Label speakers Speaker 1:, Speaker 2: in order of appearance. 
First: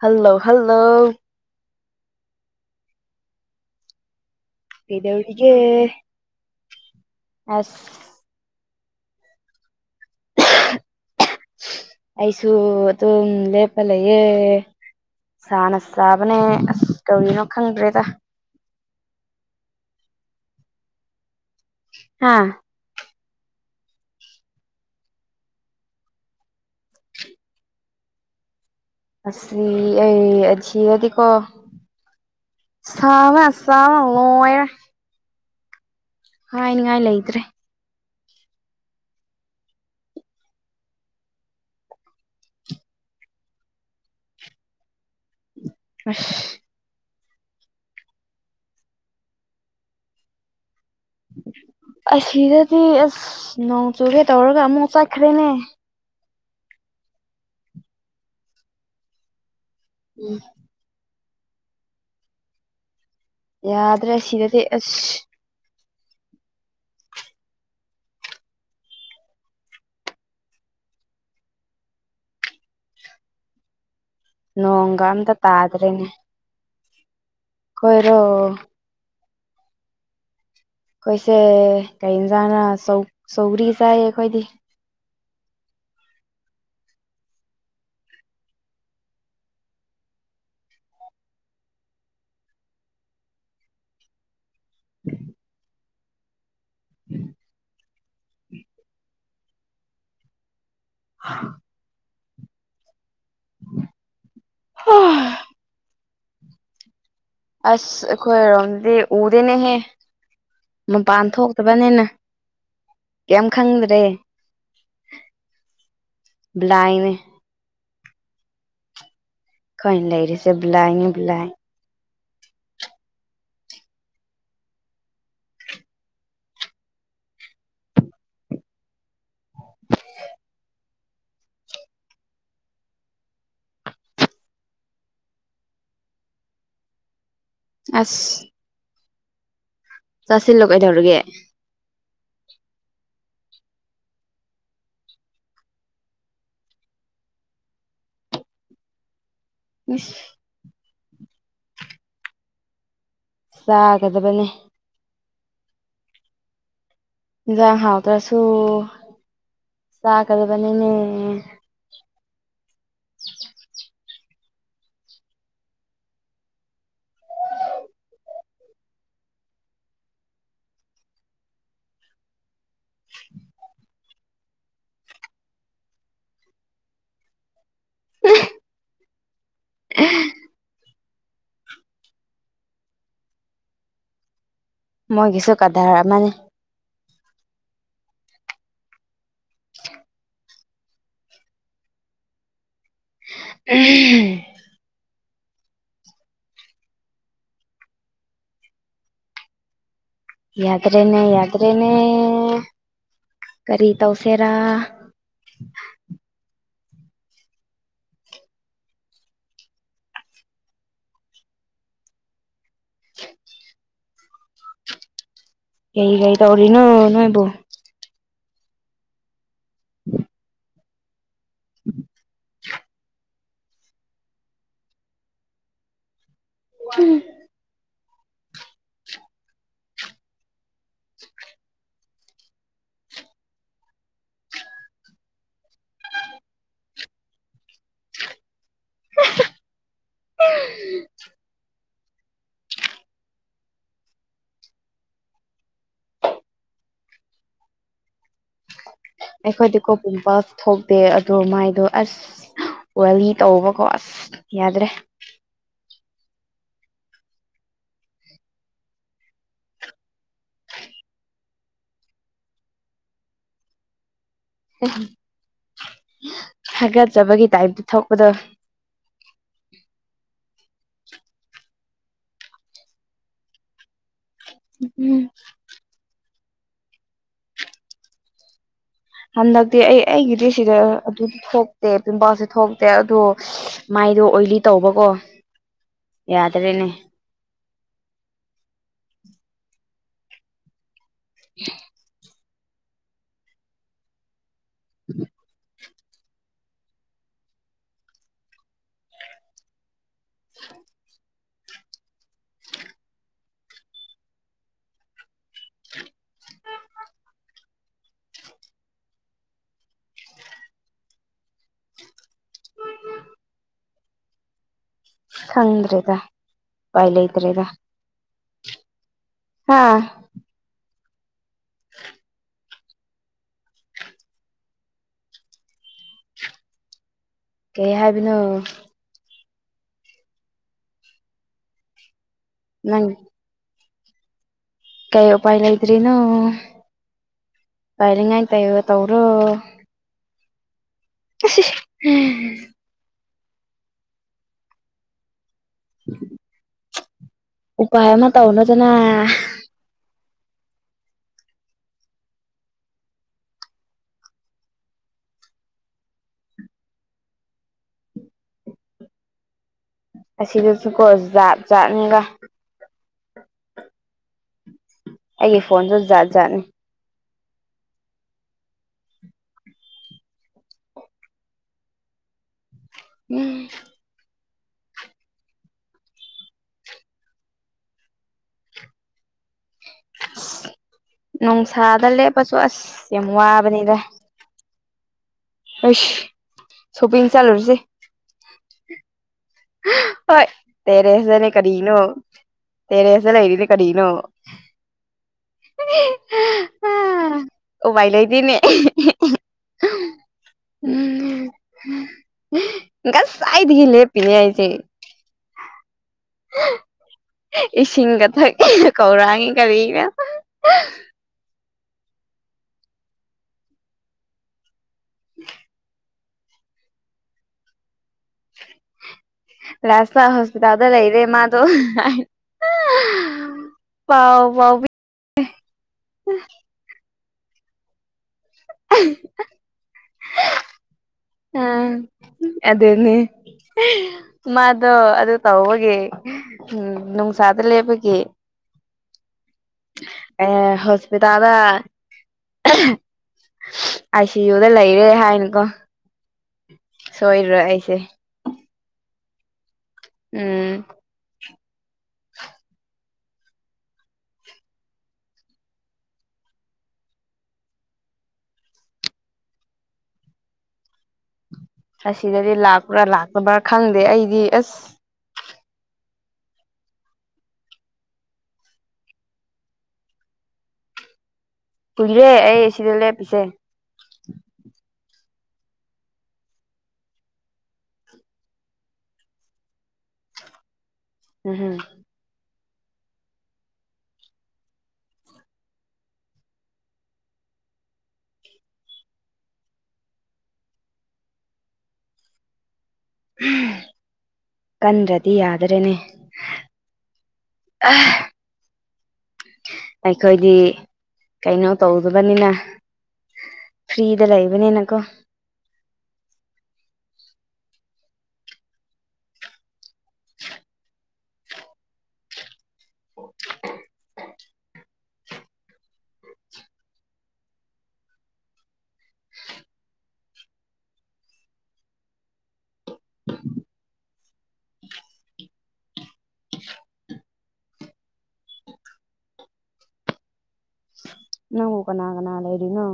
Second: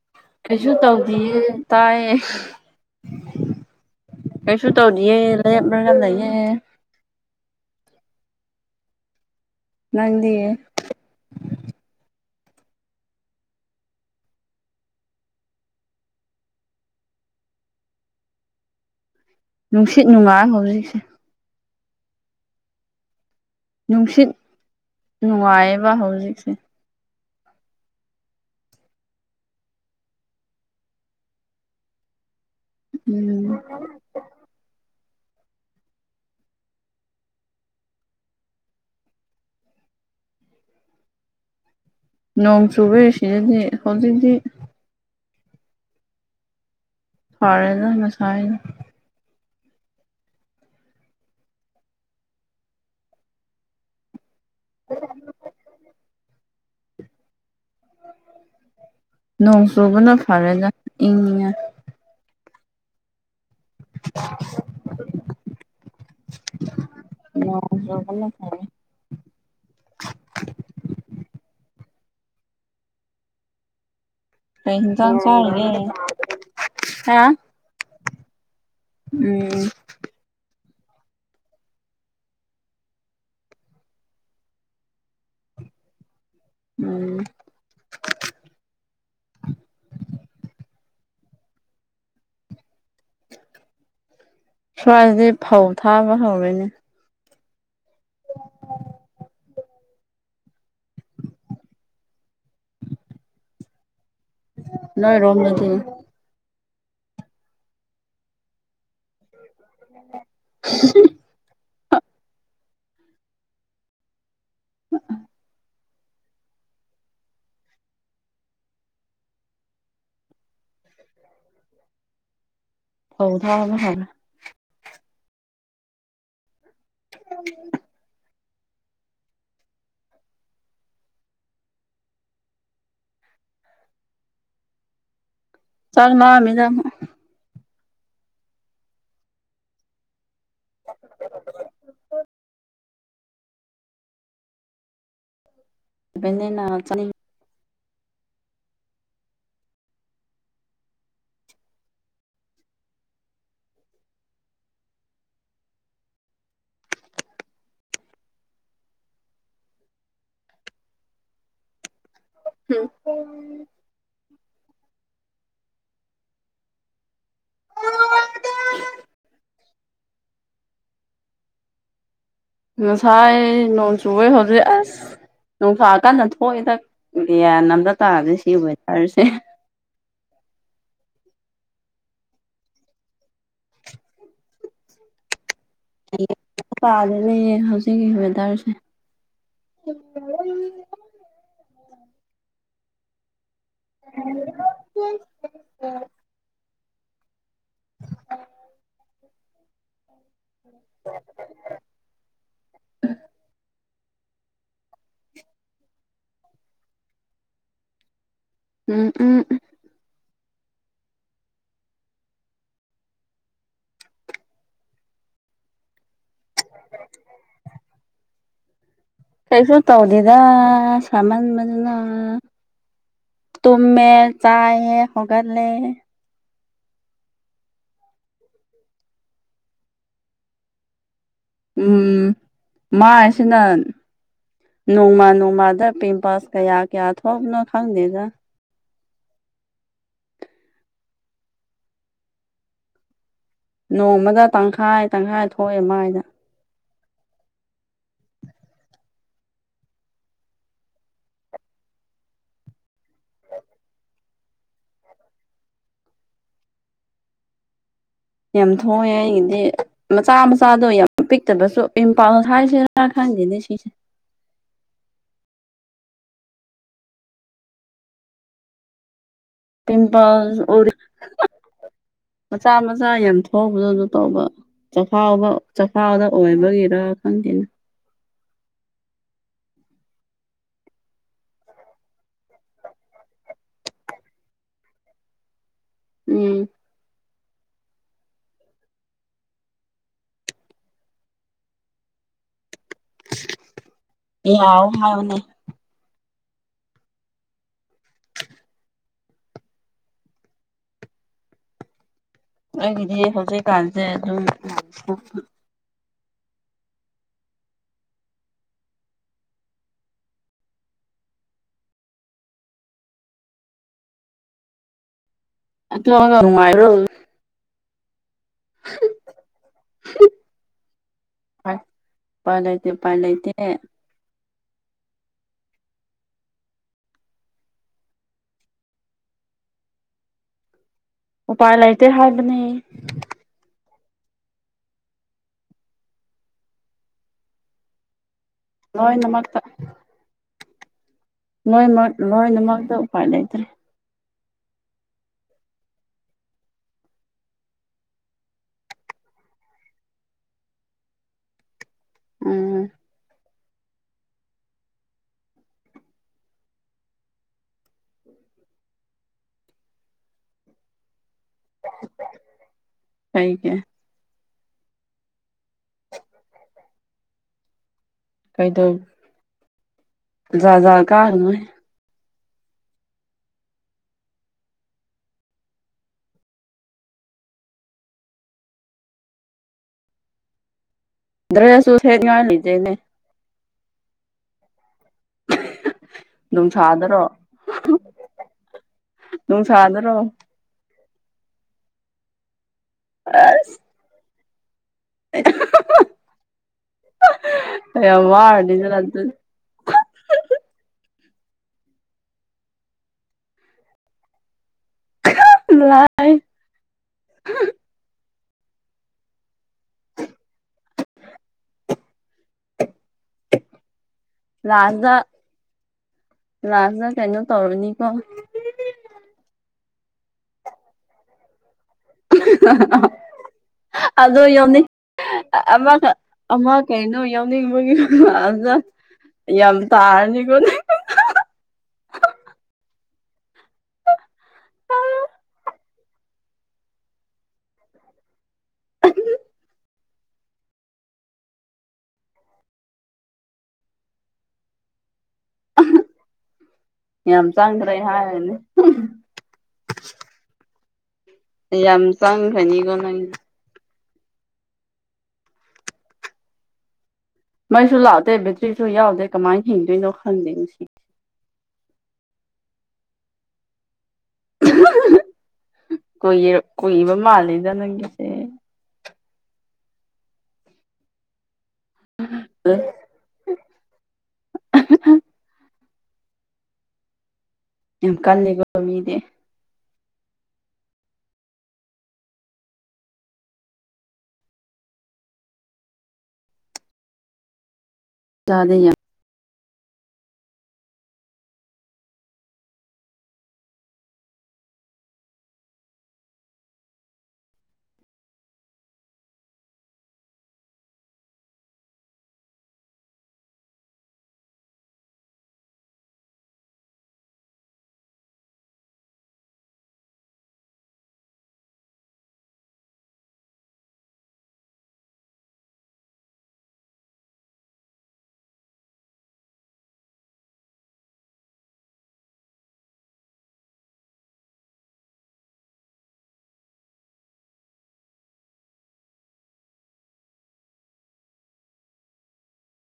Speaker 1: Hello
Speaker 2: ꯀꯩꯁꯨ
Speaker 1: hello
Speaker 2: ꯇꯧꯗꯤꯌꯦ ꯇꯥꯏꯌꯦ ꯀꯥꯏꯁꯨꯨ ꯇꯧꯗꯤꯌꯦ
Speaker 1: ꯀꯩꯗꯧꯔꯤꯒꯦ
Speaker 2: ꯂꯞꯔ ꯉꯝ ꯂꯩꯌꯦ
Speaker 1: ꯑꯁ
Speaker 2: ꯅꯪꯗꯤꯌꯦ
Speaker 1: ꯑꯩꯁꯨ ꯑꯗꯨ ꯂꯦꯄꯂꯌꯦꯦ ꯁꯥꯅ ꯆꯥꯕꯅꯦ ꯑꯁ ꯀꯧꯔꯤꯅꯣ ꯈꯪꯗ꯭ꯔꯦꯗ
Speaker 2: ꯅꯨꯡꯁꯤꯠ ꯅꯨꯡꯉꯥꯏ ꯍꯧꯖꯤꯛꯁꯦ
Speaker 1: ꯍꯥꯥ
Speaker 2: ꯅꯨꯡꯁꯤꯠ ꯅꯨꯡꯉꯥꯏꯕ ꯍꯧꯖꯤꯛꯁꯦ
Speaker 1: ꯑꯁꯤꯁꯤ ꯑꯩꯖꯤꯔꯗꯤꯀꯣ ꯆꯕ
Speaker 2: ꯎꯝ
Speaker 1: ꯆꯕ ꯃꯔ ꯍꯅꯤ ꯉꯥꯏꯂꯗ꯭ꯔꯦ
Speaker 2: ꯅꯣꯡꯣꯡꯁꯨꯨꯕꯦ ꯁꯤꯗꯗꯤ ꯍꯗꯗꯤ
Speaker 1: ꯑ
Speaker 2: ꯐꯔꯦꯅ ꯃꯁꯥꯏꯜ
Speaker 1: ꯑꯁꯤꯔꯗꯤ ꯑꯁ ꯅꯣꯡ ꯆꯧꯈꯦ ꯇꯧꯔꯒ ꯃꯨ ꯆꯥ ꯈꯔꯦꯅꯦ
Speaker 2: ꯅꯣꯡꯁꯨꯕꯅ ꯐꯔꯦꯗ ꯏ
Speaker 1: ꯌꯥꯗ꯭ꯔꯦ ꯁꯤꯗꯗꯤ ꯑꯁ
Speaker 2: ꯑꯣꯅ ꯐꯦ
Speaker 1: [unintelligible] ꯅꯣꯡꯒ
Speaker 2: ꯀ
Speaker 1: ꯑꯝꯇ
Speaker 2: ꯆꯔꯒ
Speaker 1: ꯇꯥꯗ꯭ꯔꯦꯅꯦ
Speaker 2: ꯍꯥ
Speaker 1: ꯑꯣꯏꯣꯏꯔꯣ
Speaker 2: ꯎꯝ
Speaker 1: ꯑꯩꯈꯣꯏꯁꯦ ꯀꯩꯟꯖꯥꯅꯧ ꯆꯧꯒꯔꯤ ꯆꯥꯏꯌꯦ ꯑꯩꯈꯣꯏꯗꯤ
Speaker 2: ꯎꯝ ꯁ꯭ꯋꯥꯏꯗꯤ ꯐꯧ ꯊꯥꯕ ꯍꯧꯔꯦꯅꯦ
Speaker 1: ꯑ ꯎ
Speaker 2: ꯅꯣꯏ ꯔꯣꯝ ꯅ
Speaker 1: ꯑꯁ ꯑꯩꯈꯣꯏꯔꯣꯝꯗꯤ ꯎꯗꯦꯅꯦꯍꯦ ꯃꯄꯥꯟ ꯊꯣꯛꯇꯕꯅꯤꯅ ꯀꯝ ꯈꯪꯗ꯭ꯔꯦ ꯕ꯭ꯂꯥꯏꯅꯦ ꯈꯣꯏ ꯂꯩꯔꯤꯁꯦ ꯕꯂꯏ ꯕꯂꯏ
Speaker 2: ꯍꯥꯎ ꯊꯅ ꯍꯥꯏꯅ ꯎ [unintelligible] ꯆꯥꯛꯂꯝꯃꯤꯗ
Speaker 1: ꯑꯁ ꯆꯥꯁꯤꯜꯂꯣ ꯀꯩꯗꯧꯔꯒꯦ
Speaker 2: ꯕꯅꯤꯅ ꯆꯅꯤꯡ
Speaker 1: ꯏꯁ ꯆꯥꯒꯗꯕꯅꯦ ꯏꯟꯁꯥꯡ ꯍꯥꯎꯇ꯭ꯔꯁꯨ ꯆꯥꯒꯗꯕꯅꯤꯅꯦ
Speaker 2: ꯎꯝ ꯑꯣ [unintelligible] ꯅꯁꯥꯏ ꯅꯣꯡ ꯆꯕꯣꯏ ꯍꯧꯖꯤꯛ ꯑꯁ ꯅꯨꯡꯁꯥ ꯀꯥꯟꯗ ꯊꯣꯛꯑꯏꯗ ꯗꯤꯌꯥꯟ ꯑꯝꯇ ꯇꯗꯤ ꯁꯤ ꯋꯦꯗꯔꯁꯦ
Speaker 1: ꯎ [unintelligible]
Speaker 2: [inaudible]
Speaker 1: ꯃꯣꯏꯒꯤꯁ
Speaker 2: ꯄꯥꯗꯅ ꯍꯧꯖꯤ [unintelligible] ꯁꯤꯒꯤ ꯋ‌ꯦꯗꯔꯁꯦ
Speaker 1: ꯎ [unintelligible]
Speaker 2: ꯎꯝ [unintelligible]
Speaker 1: ꯌꯥꯗ꯭ꯔꯦꯅꯦ ꯌꯥꯗ꯭ꯔꯦꯅꯦ ꯀꯔꯤ ꯇꯧꯁꯦꯔꯥ
Speaker 2: ꯎꯝ ꯎꯝ
Speaker 1: [unintelligible] ꯀꯏ ꯀꯩꯏ ꯇꯧꯔꯤꯅꯣ ꯅꯣꯏꯣꯏꯕꯨ
Speaker 2: ꯀꯩꯁꯨ ꯇꯧꯗꯦꯗ ꯁꯥꯃꯟ ꯕꯅꯤꯅ ꯇꯨꯃꯦ ꯆꯥꯏꯌ‌ꯦ ꯍꯒꯜꯂꯦ
Speaker 1: ꯎꯝ [unintelligible]
Speaker 2: ꯎꯝ ꯃꯥꯏꯁꯤꯅ ꯅꯣꯡꯃ ꯅꯣꯡꯃꯥꯗ ꯄꯤꯝꯄꯜꯁ ꯀꯌꯥ ꯀꯌꯥ ꯊꯣꯛꯅꯣ ꯈꯪꯗꯦꯗ
Speaker 1: ꯑ [unintelligible]
Speaker 2: ꯅꯣꯡꯃꯗ ꯇꯪꯈꯥꯏ ꯇꯪꯈꯥꯏ ꯊꯣꯛꯑꯦ ꯃꯥꯏꯗ
Speaker 1: ꯑꯩꯈꯣꯏꯗꯤ ꯀꯣꯛꯀꯨꯝꯕ ꯊꫭꯛꯇꯦ ꯑꯗꯣ ꯃꯥꯏꯗꯣ ꯑꯁ ꯋꯥꯂꯤ ꯇꯧꯕꯀꯣ ꯑꯁ ꯌꯥꯗ꯭ꯔꯦ
Speaker 2: ꯌꯥꯝ ꯊꯣꯛꯑꯦ ꯑꯩꯒꯤꯗꯤ ꯃꯆꯥ ꯃꯆꯥꯗꯣ ꯌꯥꯝ ꯄꯤꯛꯇꯕꯁꯨ ꯏꯝꯐꯥꯜ ꯊꯁꯤꯅ ꯈ ꯈꯪꯗ‌ꯦꯅꯦꯁꯤꯁ
Speaker 1: ꯎ [unintelligible] ꯍꯒꯠꯆꯕꯒꯤ ꯇꯥꯏꯞꯇ ꯊꯣꯛꯄꯗ
Speaker 2: ꯄꯤꯝꯄꯜꯁ ꯑꯨꯔꯤꯡ ꯃꯆꯥ ꯃꯆꯥ ꯌꯥꯝ ꯊꯣꯛꯎꯕꯗꯣ ꯑꯗꯨꯝ ꯇꯧꯕ
Speaker 1: ꯎꯝ
Speaker 2: ꯆꯈꯥꯎꯕ ꯆꯈꯥꯎꯗ ꯑꯣꯏꯕꯒꯤꯔ ꯈꯪꯗꯦꯅ
Speaker 1: ꯍꯟꯗꯛꯇꯤ ꯑꯩ ꯑꯩꯒꯤꯗꯤ ꯁꯤꯗ ꯑꯗꯨ ꯊꯣꯛꯇꯦ ꯄꯝꯕꯥꯜꯁꯦ ꯊꯣꯛꯇꯦ ꯑꯗꯨꯥꯏ ꯍꯥꯏꯗꯣ ꯑꯣꯏꯂꯤ ꯇꯧꯕꯀꯣ
Speaker 2: ꯎꯝ
Speaker 1: ꯌꯥꯗ꯭ꯔꯦꯅꯦ ꯎ [unintelligible]
Speaker 2: ꯌꯥꯎ ꯍꯥꯏꯕꯅꯦ [unintelligible]
Speaker 1: [unintelligible]
Speaker 2: ꯑꯩꯒꯤꯗꯤ ꯍꯧꯖꯤꯛꯀꯥꯟꯁꯦ ꯑꯗꯨꯝ ꯑꯇꯣꯛꯑꯒ ꯅꯨꯡꯉꯥꯏꯕ꯭ꯔꯣ
Speaker 1: ꯈꯪꯗ꯭ꯔꯦꯗꯚꯥꯏ ꯂꯩꯇ꯭ꯔꯦꯗ ꯍꯥꯥ
Speaker 2: ꯄꯂꯥꯏꯇꯦ ꯄꯔꯥꯏꯇꯦ
Speaker 1: ꯀꯩ ꯍꯥꯏꯕꯤꯅꯣ
Speaker 2: ꯎꯄꯥꯏ ꯂꯩꯇꯦ ꯍꯥꯏꯕꯅꯦ
Speaker 1: ꯅꯪ ꯀꯩ ꯎꯄꯥꯏꯂꯗ꯭ꯔꯤꯅꯣ ꯄꯥꯏ ꯌ ꯇꯧꯔꯣ
Speaker 2: ꯂꯣꯏꯅꯃꯛꯇ ꯂꯣꯏꯃꯛ ꯂꯣꯏꯅꯃꯛꯇ ꯎꯄꯥꯏ ꯂꯩꯇ꯭ꯔꯦ
Speaker 1: ꯎꯝ ꯎꯄꯥꯥꯏ ꯑꯃ ꯇ ꯍꯧꯅꯗꯅ
Speaker 2: ꯎꯝ
Speaker 1: ꯑꯁꯤꯗꯁꯨꯀꯣ ꯖꯥꯠ ꯥꯠꯅꯤꯒ
Speaker 2: ꯀꯩꯒꯦ
Speaker 1: ꯑꯩꯒꯤ ꯐꯣꯟꯁꯨ ꯖꯥꯠ ꯖꯥꯠꯅꯤ
Speaker 2: ꯀꯩꯗꯧ ꯌꯥꯖꯥ ꯀꯥꯔ ꯅ
Speaker 1: ꯎꯝ ꯑ
Speaker 2: ꯗ꯭ꯔꯦꯁꯁꯨ
Speaker 1: ꯅꯨꯡꯁꯥꯗ
Speaker 2: ꯁꯦꯠꯅꯤꯡꯉꯥꯏ
Speaker 1: ꯂꯦꯞꯄꯁꯨ ꯑꯁ
Speaker 2: ꯂꯩꯇꯦꯅꯦ
Speaker 1: ꯌꯥꯝ ꯋꯥꯕꯅꯤꯗ ꯑ
Speaker 2: ꯅꯨꯡꯁꯥꯗꯔꯣ
Speaker 1: ꯁꯣꯄꯤꯡ ꯆꯂꯔꯁꯦ
Speaker 2: ꯅꯨꯡ ꯁꯥꯗ꯭ꯔꯣ
Speaker 1: ꯇꯔꯦꯁꯤꯗꯅꯦ ꯀꯔꯤꯅꯣ ꯇꯔꯗ ꯂꯩꯔꯤꯅꯦ
Speaker 2: ꯑꯁ
Speaker 1: ꯀꯔꯤꯅꯣ
Speaker 2: [inaudible]
Speaker 1: ꯑꯣ ꯋꯥꯥꯏ
Speaker 2: ꯌꯥꯝ
Speaker 1: ꯂꯩꯗꯤꯅꯦ
Speaker 2: ꯋꯥꯔꯅꯤꯗꯅ ꯑꯗꯨ
Speaker 1: ꯎꯝ ꯉꯁꯥꯏꯗꯤꯒ ꯂꯦ ꯄꯅꯤ ꯍꯥꯏꯁꯦ
Speaker 2: ꯂ
Speaker 1: ꯏ ꯁꯤꯒꯥ ꯊ ꯀꯧꯔꯥꯉ ꯀꯔꯤ ꯀ
Speaker 2: ꯂꯥꯥꯁꯗ ꯂꯥꯁꯗ ꯀꯩꯅꯣ ꯇꯧꯔꯅꯤꯀꯣ
Speaker 1: ꯂꯥꯁ ꯍꯣꯁꯄꯤꯇꯥꯜꯗ ꯂꯩꯔꯦ ꯃꯥ ꯑꯗꯨ
Speaker 2: [unintelligible]
Speaker 1: ꯄꯥꯎ
Speaker 2: ꯑꯣ ꯌꯅꯤ
Speaker 1: ꯐꯥꯎꯕꯤ
Speaker 2: ꯑꯃ ꯀꯩꯅꯣ ꯌꯥꯎꯅꯤꯡꯕꯒꯤ ꯌꯥꯝ ꯇꯥꯔꯅꯤꯀꯣꯅꯦ
Speaker 1: ꯑꯥ ꯑꯗꯨꯅꯦ ꯃꯥꯗꯣ ꯑꯗꯨ ꯇꯧꯕꯒꯦ ꯎꯝ ꯅ ꯆꯠꯇ ꯂꯩꯦꯄꯒꯤ
Speaker 2: ꯎ
Speaker 1: ꯑ ꯍꯣꯁꯄꯤꯗꯗ ꯑꯁꯤ ꯌꯨꯗ ꯂꯩꯔꯦ ꯍꯥꯏꯅꯤ
Speaker 2: ꯌꯥꯝ ꯆꯥꯡꯈ꯭ꯔꯦ
Speaker 1: ꯑꯩꯁꯦ
Speaker 2: ꯍꯥꯏꯔꯅꯤ
Speaker 1: ꯎꯝ
Speaker 2: ꯌꯥꯝ ꯆꯥꯡꯈꯅꯤꯒ ꯅꯪ ꯃꯩꯁꯨ ꯂꯥꯛꯗꯦ ꯕꯦꯇ꯭ꯔꯤꯁꯨ ꯌꯥꯎꯗꯦ ꯀꯃꯥꯏꯅ ꯍꯤꯡꯗꯣꯏꯅꯣ ꯈꯪꯗꯦ ꯉꯁꯤ
Speaker 1: ꯑꯁꯤꯗꯗꯤ ꯂꯥꯛꯄ꯭ꯔꯥ ꯂꯥꯛꯇꯕ꯭ꯔꯥ ꯈꯪꯗꯦ ꯑꯩꯗꯤ ꯑꯁ
Speaker 2: ꯀꯨꯏ ꯀꯨꯏꯕ ꯃꯥꯜꯂꯤꯦꯗ ꯅꯪꯒꯤꯁꯦ
Speaker 1: ꯀꯍꯤꯔꯦ ꯑꯩ ꯁꯤꯗꯦ ꯄꯤꯁꯦ
Speaker 2: ꯌꯥꯝ ꯀꯜꯂꯤꯒꯃꯦ
Speaker 1: ꯎꯝꯝ
Speaker 2: ꯆꯥꯗꯦ ꯌꯥꯝ
Speaker 1: ꯀꯟ꯭ꯔꯗꯤ ꯌꯥ꯭ꯔꯦꯅꯦ ꯑ ꯑꯩꯈꯣꯏꯗꯤ ꯀꯩꯅꯣ ꯇꯧꯗꯕꯅꯤꯅ ꯐ꯭ꯔꯔꯤꯗ ꯂ ꯏꯕꯅꯦꯅꯀꯣ ꯅꯪꯕꯨ ꯀꯅꯥ ꯀꯅꯥ ꯂꯩꯔꯤꯅꯣ?